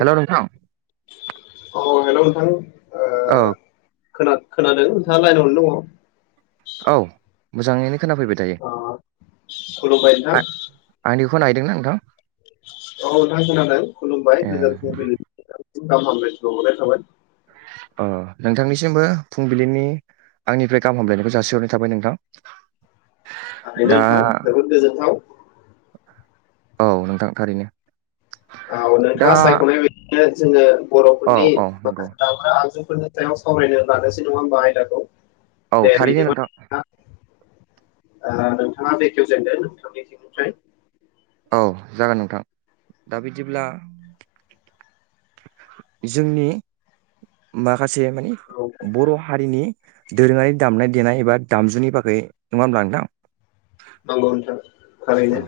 Hello नोंथां औ hello नोंथां। ओ खोना खोनादों नोंथाङा लाइनावनो दङ औ मोजाङैनो खोनाफैबाय दायो ओ खुलुबाय नोंथां। खौनाहैदों ना नोंथां? औ नोंथां खोनादों खुलुमबाय ए गोजोन फुंबिलि। गाहाम हामलायनाय बावहरनाय थाबाय। ओ नोंथांनिसिमबो फुंबिलिनि आंनिफ्राय गाहाम हामलायनायखौ जासिहरनाय थाबाय नोंथां। थारैनो दा नोंथां जोबोद गोजोन्थाव। औ नोंथां थारैनो। औ दा नोंथाङा सायखनाय बायदि नो जोङो औ बरफोरनि औ नंगौ माखासे दामग्रा आगजु फोरनि सायाव सावरायनो लानोसै नङा होमबा आयदाखौ। औ थारैनो नोंथां। ओह नोंथाङा बेखेवजेनदो नोंथांनिथिंनिफ्राय। औ जागोन नोंथां दा बिदिब्ला जोंनि माख माखासे माने औ बर हारिनि दोरोङारि दामनाय देनाय एबा दामजुनि बागै नङा होनब्ला नोंथां। नंगौ नोंथां। थारैनो औ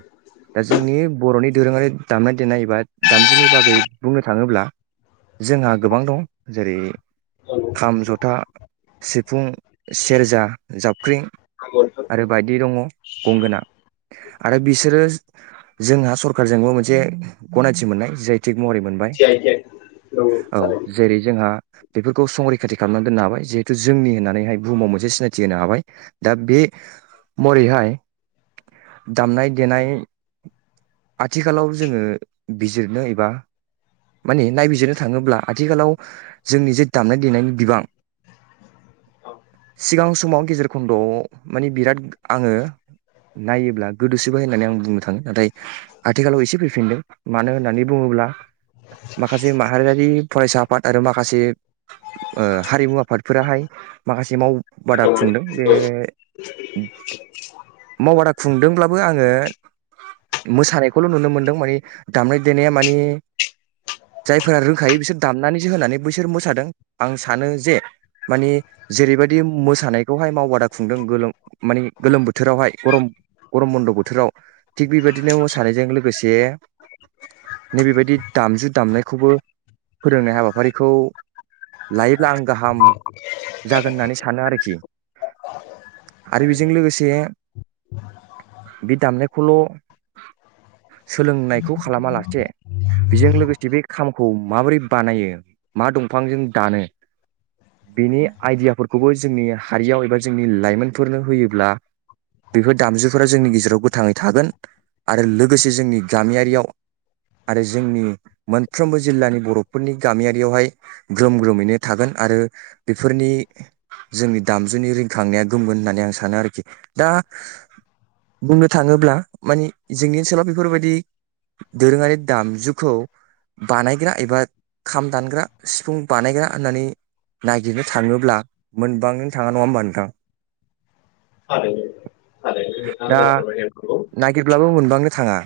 दा जोंनि बरनि दोरोङारि दामनाय देनाय एबा दामजुनि बागै बुंनो थाङोब्ला जोंहा गोबां दं जेरै नंगौ खाम जथा सिफुं सेरजा जाबख्रिं नंगौ नोंथां आरो बायदि दङ गंगोना आरो बिसोरो जोंहा सरखारजोंबो मोनसे गनायथि मोननाय जाय थिग महरै मोनबाय जि आइ टेक नंगौ औ थारैनो जेरै जोंहा बेफोरखौ संरैखाथि खालामनानै दोननो हाबाय जिहेथु जोंनि होननानैहाय बुहुमाव मोनसे सिनायथि होनो हाबाय दा बे मरैहाय दामनाय देनाय आथिखालाव जोङो बिजिरनो एबा माने नायबिजिरनो थाङोब्ला आथिखालाव जोंनि जे दामनाय देनायनि बिबां औ सिगां समाव गेजेर खन्दआव माने बिराद आङो नायोब्ला गोदोसोबाय होननानै आं बुंनो थाङो नाथाय आथिखालाव एसे फैफिनदों मानो होननानै बुङोब्ला माखासे माहारियारि फरायसा आफाद आरो माखासे ओह हारिमु आफादफोराहाय माखासे माव बादा खुंदों बे थारैनो [unintelligible] मावबादा खुंदोंब्लाबो आङो मोसानायखौल नुनो मोनदों माने दामनाय देनाया मानि जायफोरा रोंखायो बिसोर दामनानैसो होनानै बैसोर मोसादों आं सानो जे माने जेरैबायदि मोसानायखौहाय मावबादा खुंदों गोलोम माने गोलोम बोथ बोथोरावहाय गरम गरम बन्द बोथोराव थिग बेबायदिनो मोसानायजों लोगोसे नैबेबायदि दामजु दामनायखौबो फोरोंनाय हाबाफारिखौ लायोब्ला आं गाहाम जागोन होननानै सानो आरोखि आरो बेजों लोगोसे बे दामनायखौल सोलोंनायखौ खालामा लासे बेजों लोगोसे बे खामखौ माबोरै बानायो मा दंफांजों दानो बेनि आइडियाफोरखौबो जोंनि हारियाव एबा जोंनि लाइमोनफोरनो होयोब्ला बेफोर दामजुफोरा जोंनि गेजेराव गोथाङै थागोन आरो लोगोसे जोंनि गामियारियाव आरो जोंनि मोनफ्रोमबो जिल्लानि बर'फोरनि गामियारियावहाय ग्रोम ग्रोमैनो थागोन आरो बेफोरनि जोंनि दामजुनि रिंखांनाया गोमगोन होननानै आं सानो आरोखि। दा बुंनो थाङोब्ला माने जोंनि ओनसोलाव बेफोरबायदि दोरोङारि दामजुखौ बानायग्रा एबा खाम दानग्रा सिफुं बानायग्रा होननानै नागिरनो थाङोब्ला मोनबांनो थाङा नङा होमबा नोंथां? थारैनो थारैनो दा नोंथाङा जा फोरमायदों नंगौ। नागिरब्लाबो मोनबांनो थाङा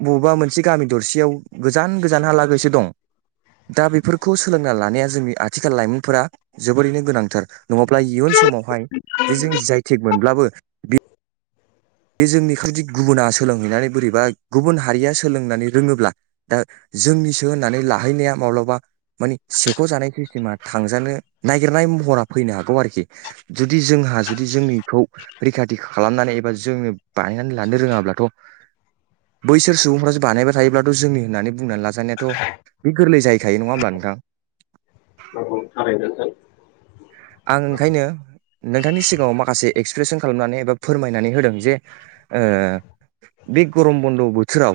बबेबा मोनसे गामि दरसेयाव गोजान गोजानहालागैसो दं दा बेफोरखौ सोलोंना लानाया जोंनि आथिखाल लाइमोनफोरा जोबोरैनो गोनांथार नङाब्ला इयुन समावहाय जे जों जि आइ थेग मोनब्लाबो [inaudible] बे जोंनिखौ जुदि गुबुना सोलोंहैनानै बोरैबा गुबुन हारिया सोलोंनानै रोङोब्ला दा जोंनिसो होननानै लाहैनाया माब्लाबा मानि सेख'जानाय सिस्टेमा थांजानो नागिरनाय महरा फैनो हागौ आरोखि जुदि जोंहा जुदि जोंनिखौ रैखाथि खालामनानै एबा जोंनो बानायनानै लानो रोङाब्लाथ' बैसोर सुबुंफ्रासो बानायबाय थायोब्लाथ' जोंनि होननानै बुंनानै ला जानायाथ' गोरलै जाहैखायो नङा होमब्ला नोंथां? औ औ थारैनो नोंथां। आं ओंखायनो नोंथांनि सिगाङाव माखासे एक्सप्रेसन खालामनानै एबा फोरमायनानै होदों जे ओ बे गर'म बन्द' बोथोराव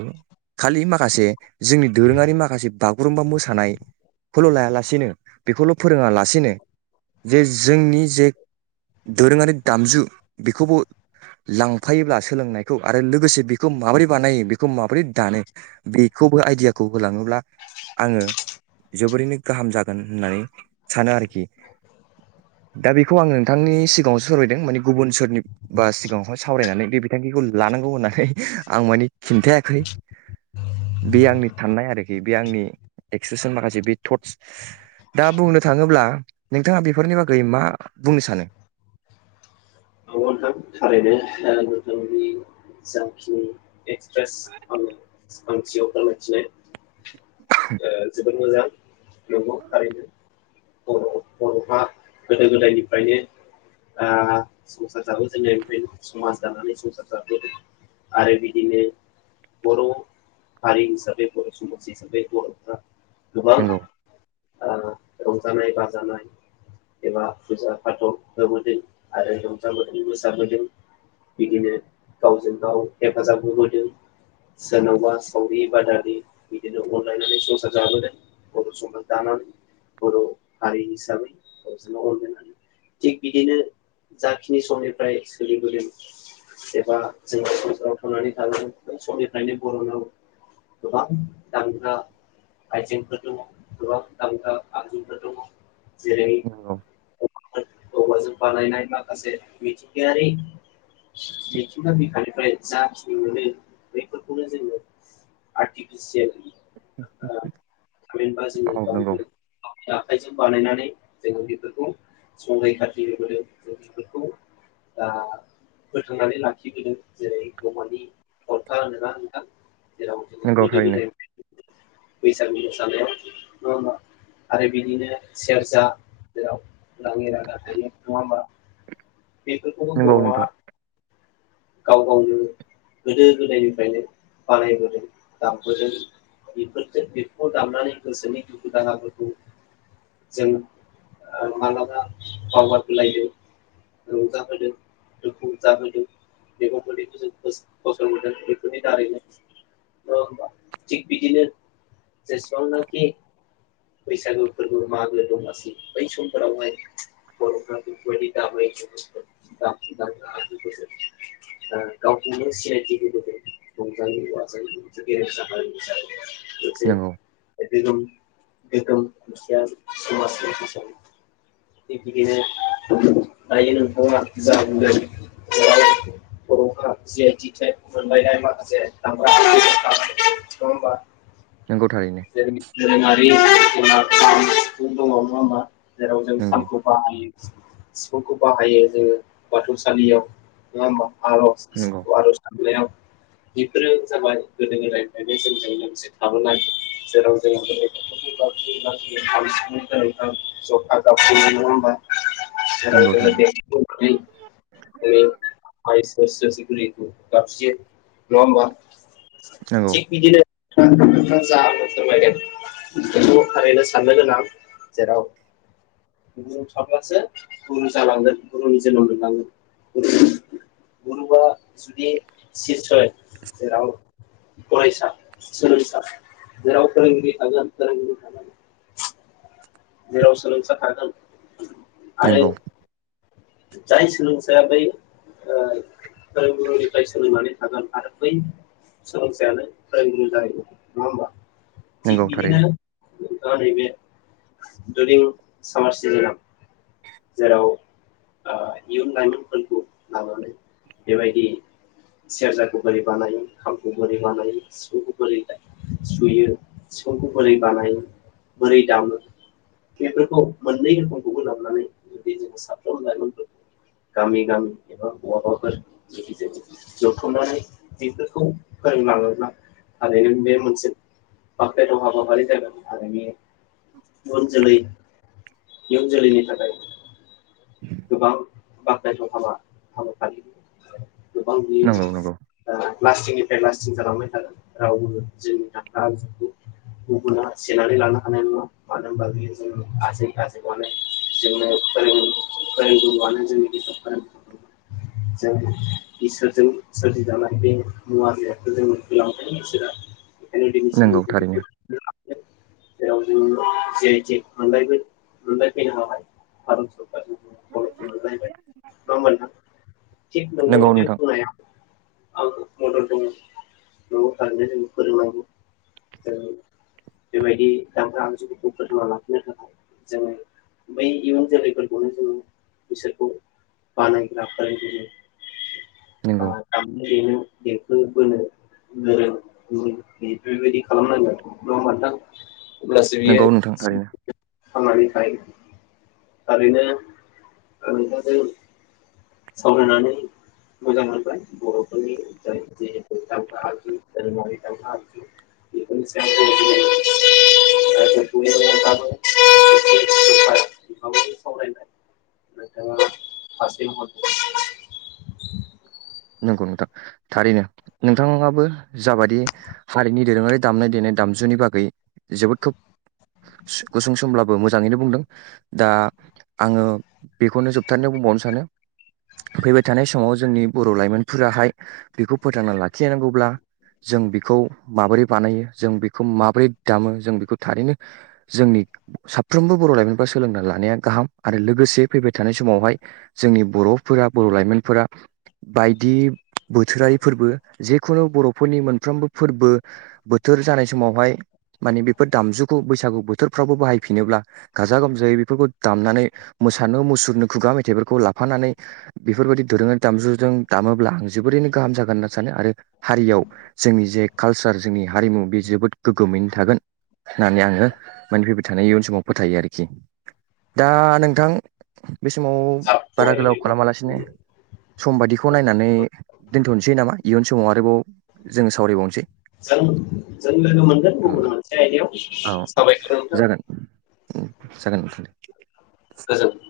खालि माखासे जोंनि दोरोङारि माखासे बागुरुम्बा मोसानायखौल' लायालासेनो बेखौल' फोरोङा लासेनो जे जोंनि जे दोरोङारि दामजु बेखौबो लांफायोब्ला सोलोंनायखौ आरो लोगोसे बेखौ माबोरै बानायो बेखौ माबोरै दानो बेखौबो आइदियाखौ होलाङोब्ला आङो जोबोरैनो गाहाम जागोन होननानै सानो आरोखि। दा बेखौ आं नोंथांनि सिगाङावसो सावरायदों माने गुबुन सोरनि बा सिगाङावहाय सावरायनानै बे बिथांखिखौ लानांगौ होननानै आं मानिे खिन्थायाखै बे आंनि साननाय आरोखि बे आंनि एक्सप्रेसन माखासे बे थट्स दा बुंनो थाङोब्ला नोंथाङा बे बेफोरनि बागै मा बुंनो सानो? नंगौ नोंथां थारैनो नोंथांनि जाखिनि एक्सप्रेस आङो आंथियाव फोरमायथिनाय जोबोद मोजां नंगौ थारैनो बर'हा गोदो गोदायनिफ्रायनो आ संसार जाबो जोंङो ओमफ्राय समाज जानानै संसार जाबोदों आरो बिदिनो बर' हारि हिसाबै बर' समाज हिसाबै बर'फ्रा गोबां नंगौ रंजानाय बाजानाय एबा फुजा फाथ' होबोदों आरो ज मोसाबोदों बिदिनो गावजों गाव हेफाजाब होबोदों सोरनावबा सावरि बादालि बिदिनो अनलायनानै संसार जाबोदों बर' समाज दानानै बर' हारि हिसाबै गावजों गाव अनलायानै थिग बिदिनो जाखिनि समनिफ्राय सोलिबोदों एबा जों कझाराव थांनानै थागोन बै समनिफ्रायनो बर'नाव गोबां दामग्रा आइजेंफोर दङ गोबां दामग्रा आगजुफोर दङ। जेरै नंगौ अऔवाजों बानायनाय ना माखासे मिथिंगायारि मिथिंगा बिखानिफ्राय जाखिनि मोनो बैफोरखौनो जोङो आर्टिफिसियेल औ नंगौ [unintelligible] आखाइजों बानायनानै जोङो बेफोरखौ संग्राय खाथि हेबबोदों। जों बेफोरखौ फोथांनानै लाखिबोदों जेरै औवानि गर्खा नङा होनबा नोंथां। जेराव नंगौ गोदो थारैनो गोदायनिफ्रायनो बैसागु मोसानायाव नङा होमबा आरो बिदिनो सेरजा जेराव राङै रादा थायो नङा होमबा? बेफोरखौबो नंगौ बर'आ नोंथां गाव गावनो गोदो गोदायनिफ्रायनो बानायबोदों दामबोदों बेफोरजों बेफोरखौ दामनानै गोसोनि दुखु दाहाफोरखौ जों मालाबा बावगार होलायदों रंजाहोदों दुखु जाहोदों। [unintelligible] जों फसंबोदों बेफोरनि दारैनो थिग बिदिनो जेसेबांनाखि बैसागो फोरबो मागो दमासि बै समफोरावहाय बर'फ्रा बेफोरबायदि [inaudible] गावखौनो सिनायथि होबोदों रंजायै बाजायै [inaudible] नोंगौ। गोगोम -गोगोम खायसेया समाजस थिग बिदिनो दायो नोंथाङा जा बुंदों [unintelligible] बर'फोरा जि आइ टेकिं मोनलायनाय माखासे दामग्रा आगजु दङ नङा होमबा? नंगौ थारैनो दोरोङारि [unintelligible] नङा होनबा? जेराव जों नंगौ खामखौ बाहायो सिफुंखौ बाहायो जोङो बाथौसालियाव नङा होमबा? नंगौ आर'ज बेयाव बेफोरो जाबाय गोदो गोदायनिफ्रायनो जोंजों लोगोसे थाबोनाय जेरव जों [inaudible] खाम सिफुं जथा, जाबस्रिं नङा होनबा? नंगौ थारैनो [unintelligible] [unintelligible] नङा होमबा? नंगौ थिख बिदिनो [unintelligible] फोरमायदो थारैनो साननो गोनां जेराव गुरु थाब्लासो गुरु जालांगोन गुरुनि जोनोम मोनलांगोन गुरुवआ जुदि सिसय जेराव फरायसा, सोलोंसा जेराव फोरोंगिरि थागोन फोरोंगिरि सेराव सोलोंसा थागोन। आरो नंगौ। जाय सोलोंसाया बै ओ। फोरोंगुरुनिफ्राय सोलोंनानै थागोन आरो बै सोलोंसायानो फोरोंगुरु जाहैगोन नङा होमबा? थिख नंगौ बिदिनो थारैनो दा नैबे दिउरिं सामार सिजोनाव जेराव इयुन ओ लाइमोनफोरखौ लानानै बेबायदि सेरजाखौ बोरै बानायो, खामखौ बोरै बानायो, सिफुंखौ बोरै सुयो, सिफुंखौ बोरै बानायो, बोरै दामो बेफोरखौ मोननै रोखोमखौबो लाबोनानै जुदि जोङो साफ्रोम लाइमोनफोरखौ गामि गामि एबा बहाबाफोर जुदि ज' जथुमनानै बेफोरखौ फोरोंलाङोब्ला थारैनो बे मोनसे बाखायथाव हाबाफारि जागोन आरो बे इयुन जोलै इयुन जोलैनि थाखाय गोबां बाखनायथाव हाबा हाबाफारि। गोबां दिनो नंगौ नंगौ ओ [unintelligible] लास्टिं जालांबाय थागोन रावबो जोंनि हा हुखौ गुबुना सेनानै लानो हानाय नङा मानो होनबा बेयो जोंनि आजै -आजौयानो जोंनो फोरों गुरुआनो जोंनि गोसो फोरों जों इसोरजों सोरजिजानाय बे मुवा -बेसखौ जों रावबो नंगौ थारैनो सेना [unintelligible] [unintelligible] मोनलबाय ना मोना थिग नगौ नंगौ बे नोंथां बुंनाया आंखौ मदद दङ न'आव थारैनो जों फोरोंनांगौ जों बेबायदि गामग्रा आनजुफोरखौ फोथांना लाखिनो थाखाय जोङो बै इयुन जोलैफोरखौ बेखौनो जोङो बिसोरखौ बानायग्रा फोरोंगिरि नंगौ [unintelligible] देंखो बोनो गोरों गुबुननि बेबायदि खालामनांगोन नङा होनबा नोंथां? अब्लासो बियो नोंगौ नोंथां थारैनो। [unintelligible] थारैनो ओ नोंथांजों सावरायनानै मोजां मोनबाय बर'फोरनि जाय जे दामफा आगजु धोरमारि दामफा आजु बेफोरनि सायाव जोङो नंगौ नोंथां थारैनो नोंथाङाबो जाबादि हारिनि दोरोङारि दामनाय देनाय दामजुनि बागै जोबोद खोब गुसुं समब्लाबो मोजाङैनो बुंदों दा आङो बेखौनो जोबथारनायाव बुंबावनो सानो फैबाय थानाय समाव जोंनि। बर' लाइमोनफोराहाय बेखौ फोथांना लाखिनांगौब्ला जों बेखौ माबोरै बानायो जों बेखौ माबोरै दामो जों बेखौ थारैनो जोंनि साफ्रोमबो बर' लाइमोनफ्रा सोलोंना लानाया गाहाम आरो लोगोसे फैबाय थानाय समावहाय जोंनि बर'फोरा बर' लाइमोनफोरा। बायदि बोथोरारि फोरबो जेखुनु बर'फोरनि मोनफ्रोमबो फोरबो बोथोर जानाय समावहाय मानि बेफोर दामजुखौ बैसागु बोथोरफ्रावबो बाहायफिनोब्ला गाजा गोमजायै बेफोरखौ दामनानै मोसानो मुसुरनो खुगा मेथाइफोरखौ लाफानानै बेफोरबायाददि दोरोङारि दामजु जों दामोब्ला आं जोबोरैनो गाहाम जागोन होनना सानो आरो हारियाव जोंनि जे कालसार जोंनि हारिमु बे जोबोद गोग्गोमैनो थागोन होननानै आङो मानि फैबाय थानाय इयुन समाव फोथायो आरोखि दा नोंथां बे समाव बारा महरखौहाय गोलाव जों खालामालासिनो। बेखौ नायनानै। दोनथ'नोसै नामा इयुन समाव आरोबाव जोङो सावरायबावनोसै। जों जों लोगो मोनगोन ओ, गुबुन मोनसे आयदायाव औ साबायखर नोंथां। जागोन जागोन नोंथां दे। गोजोन।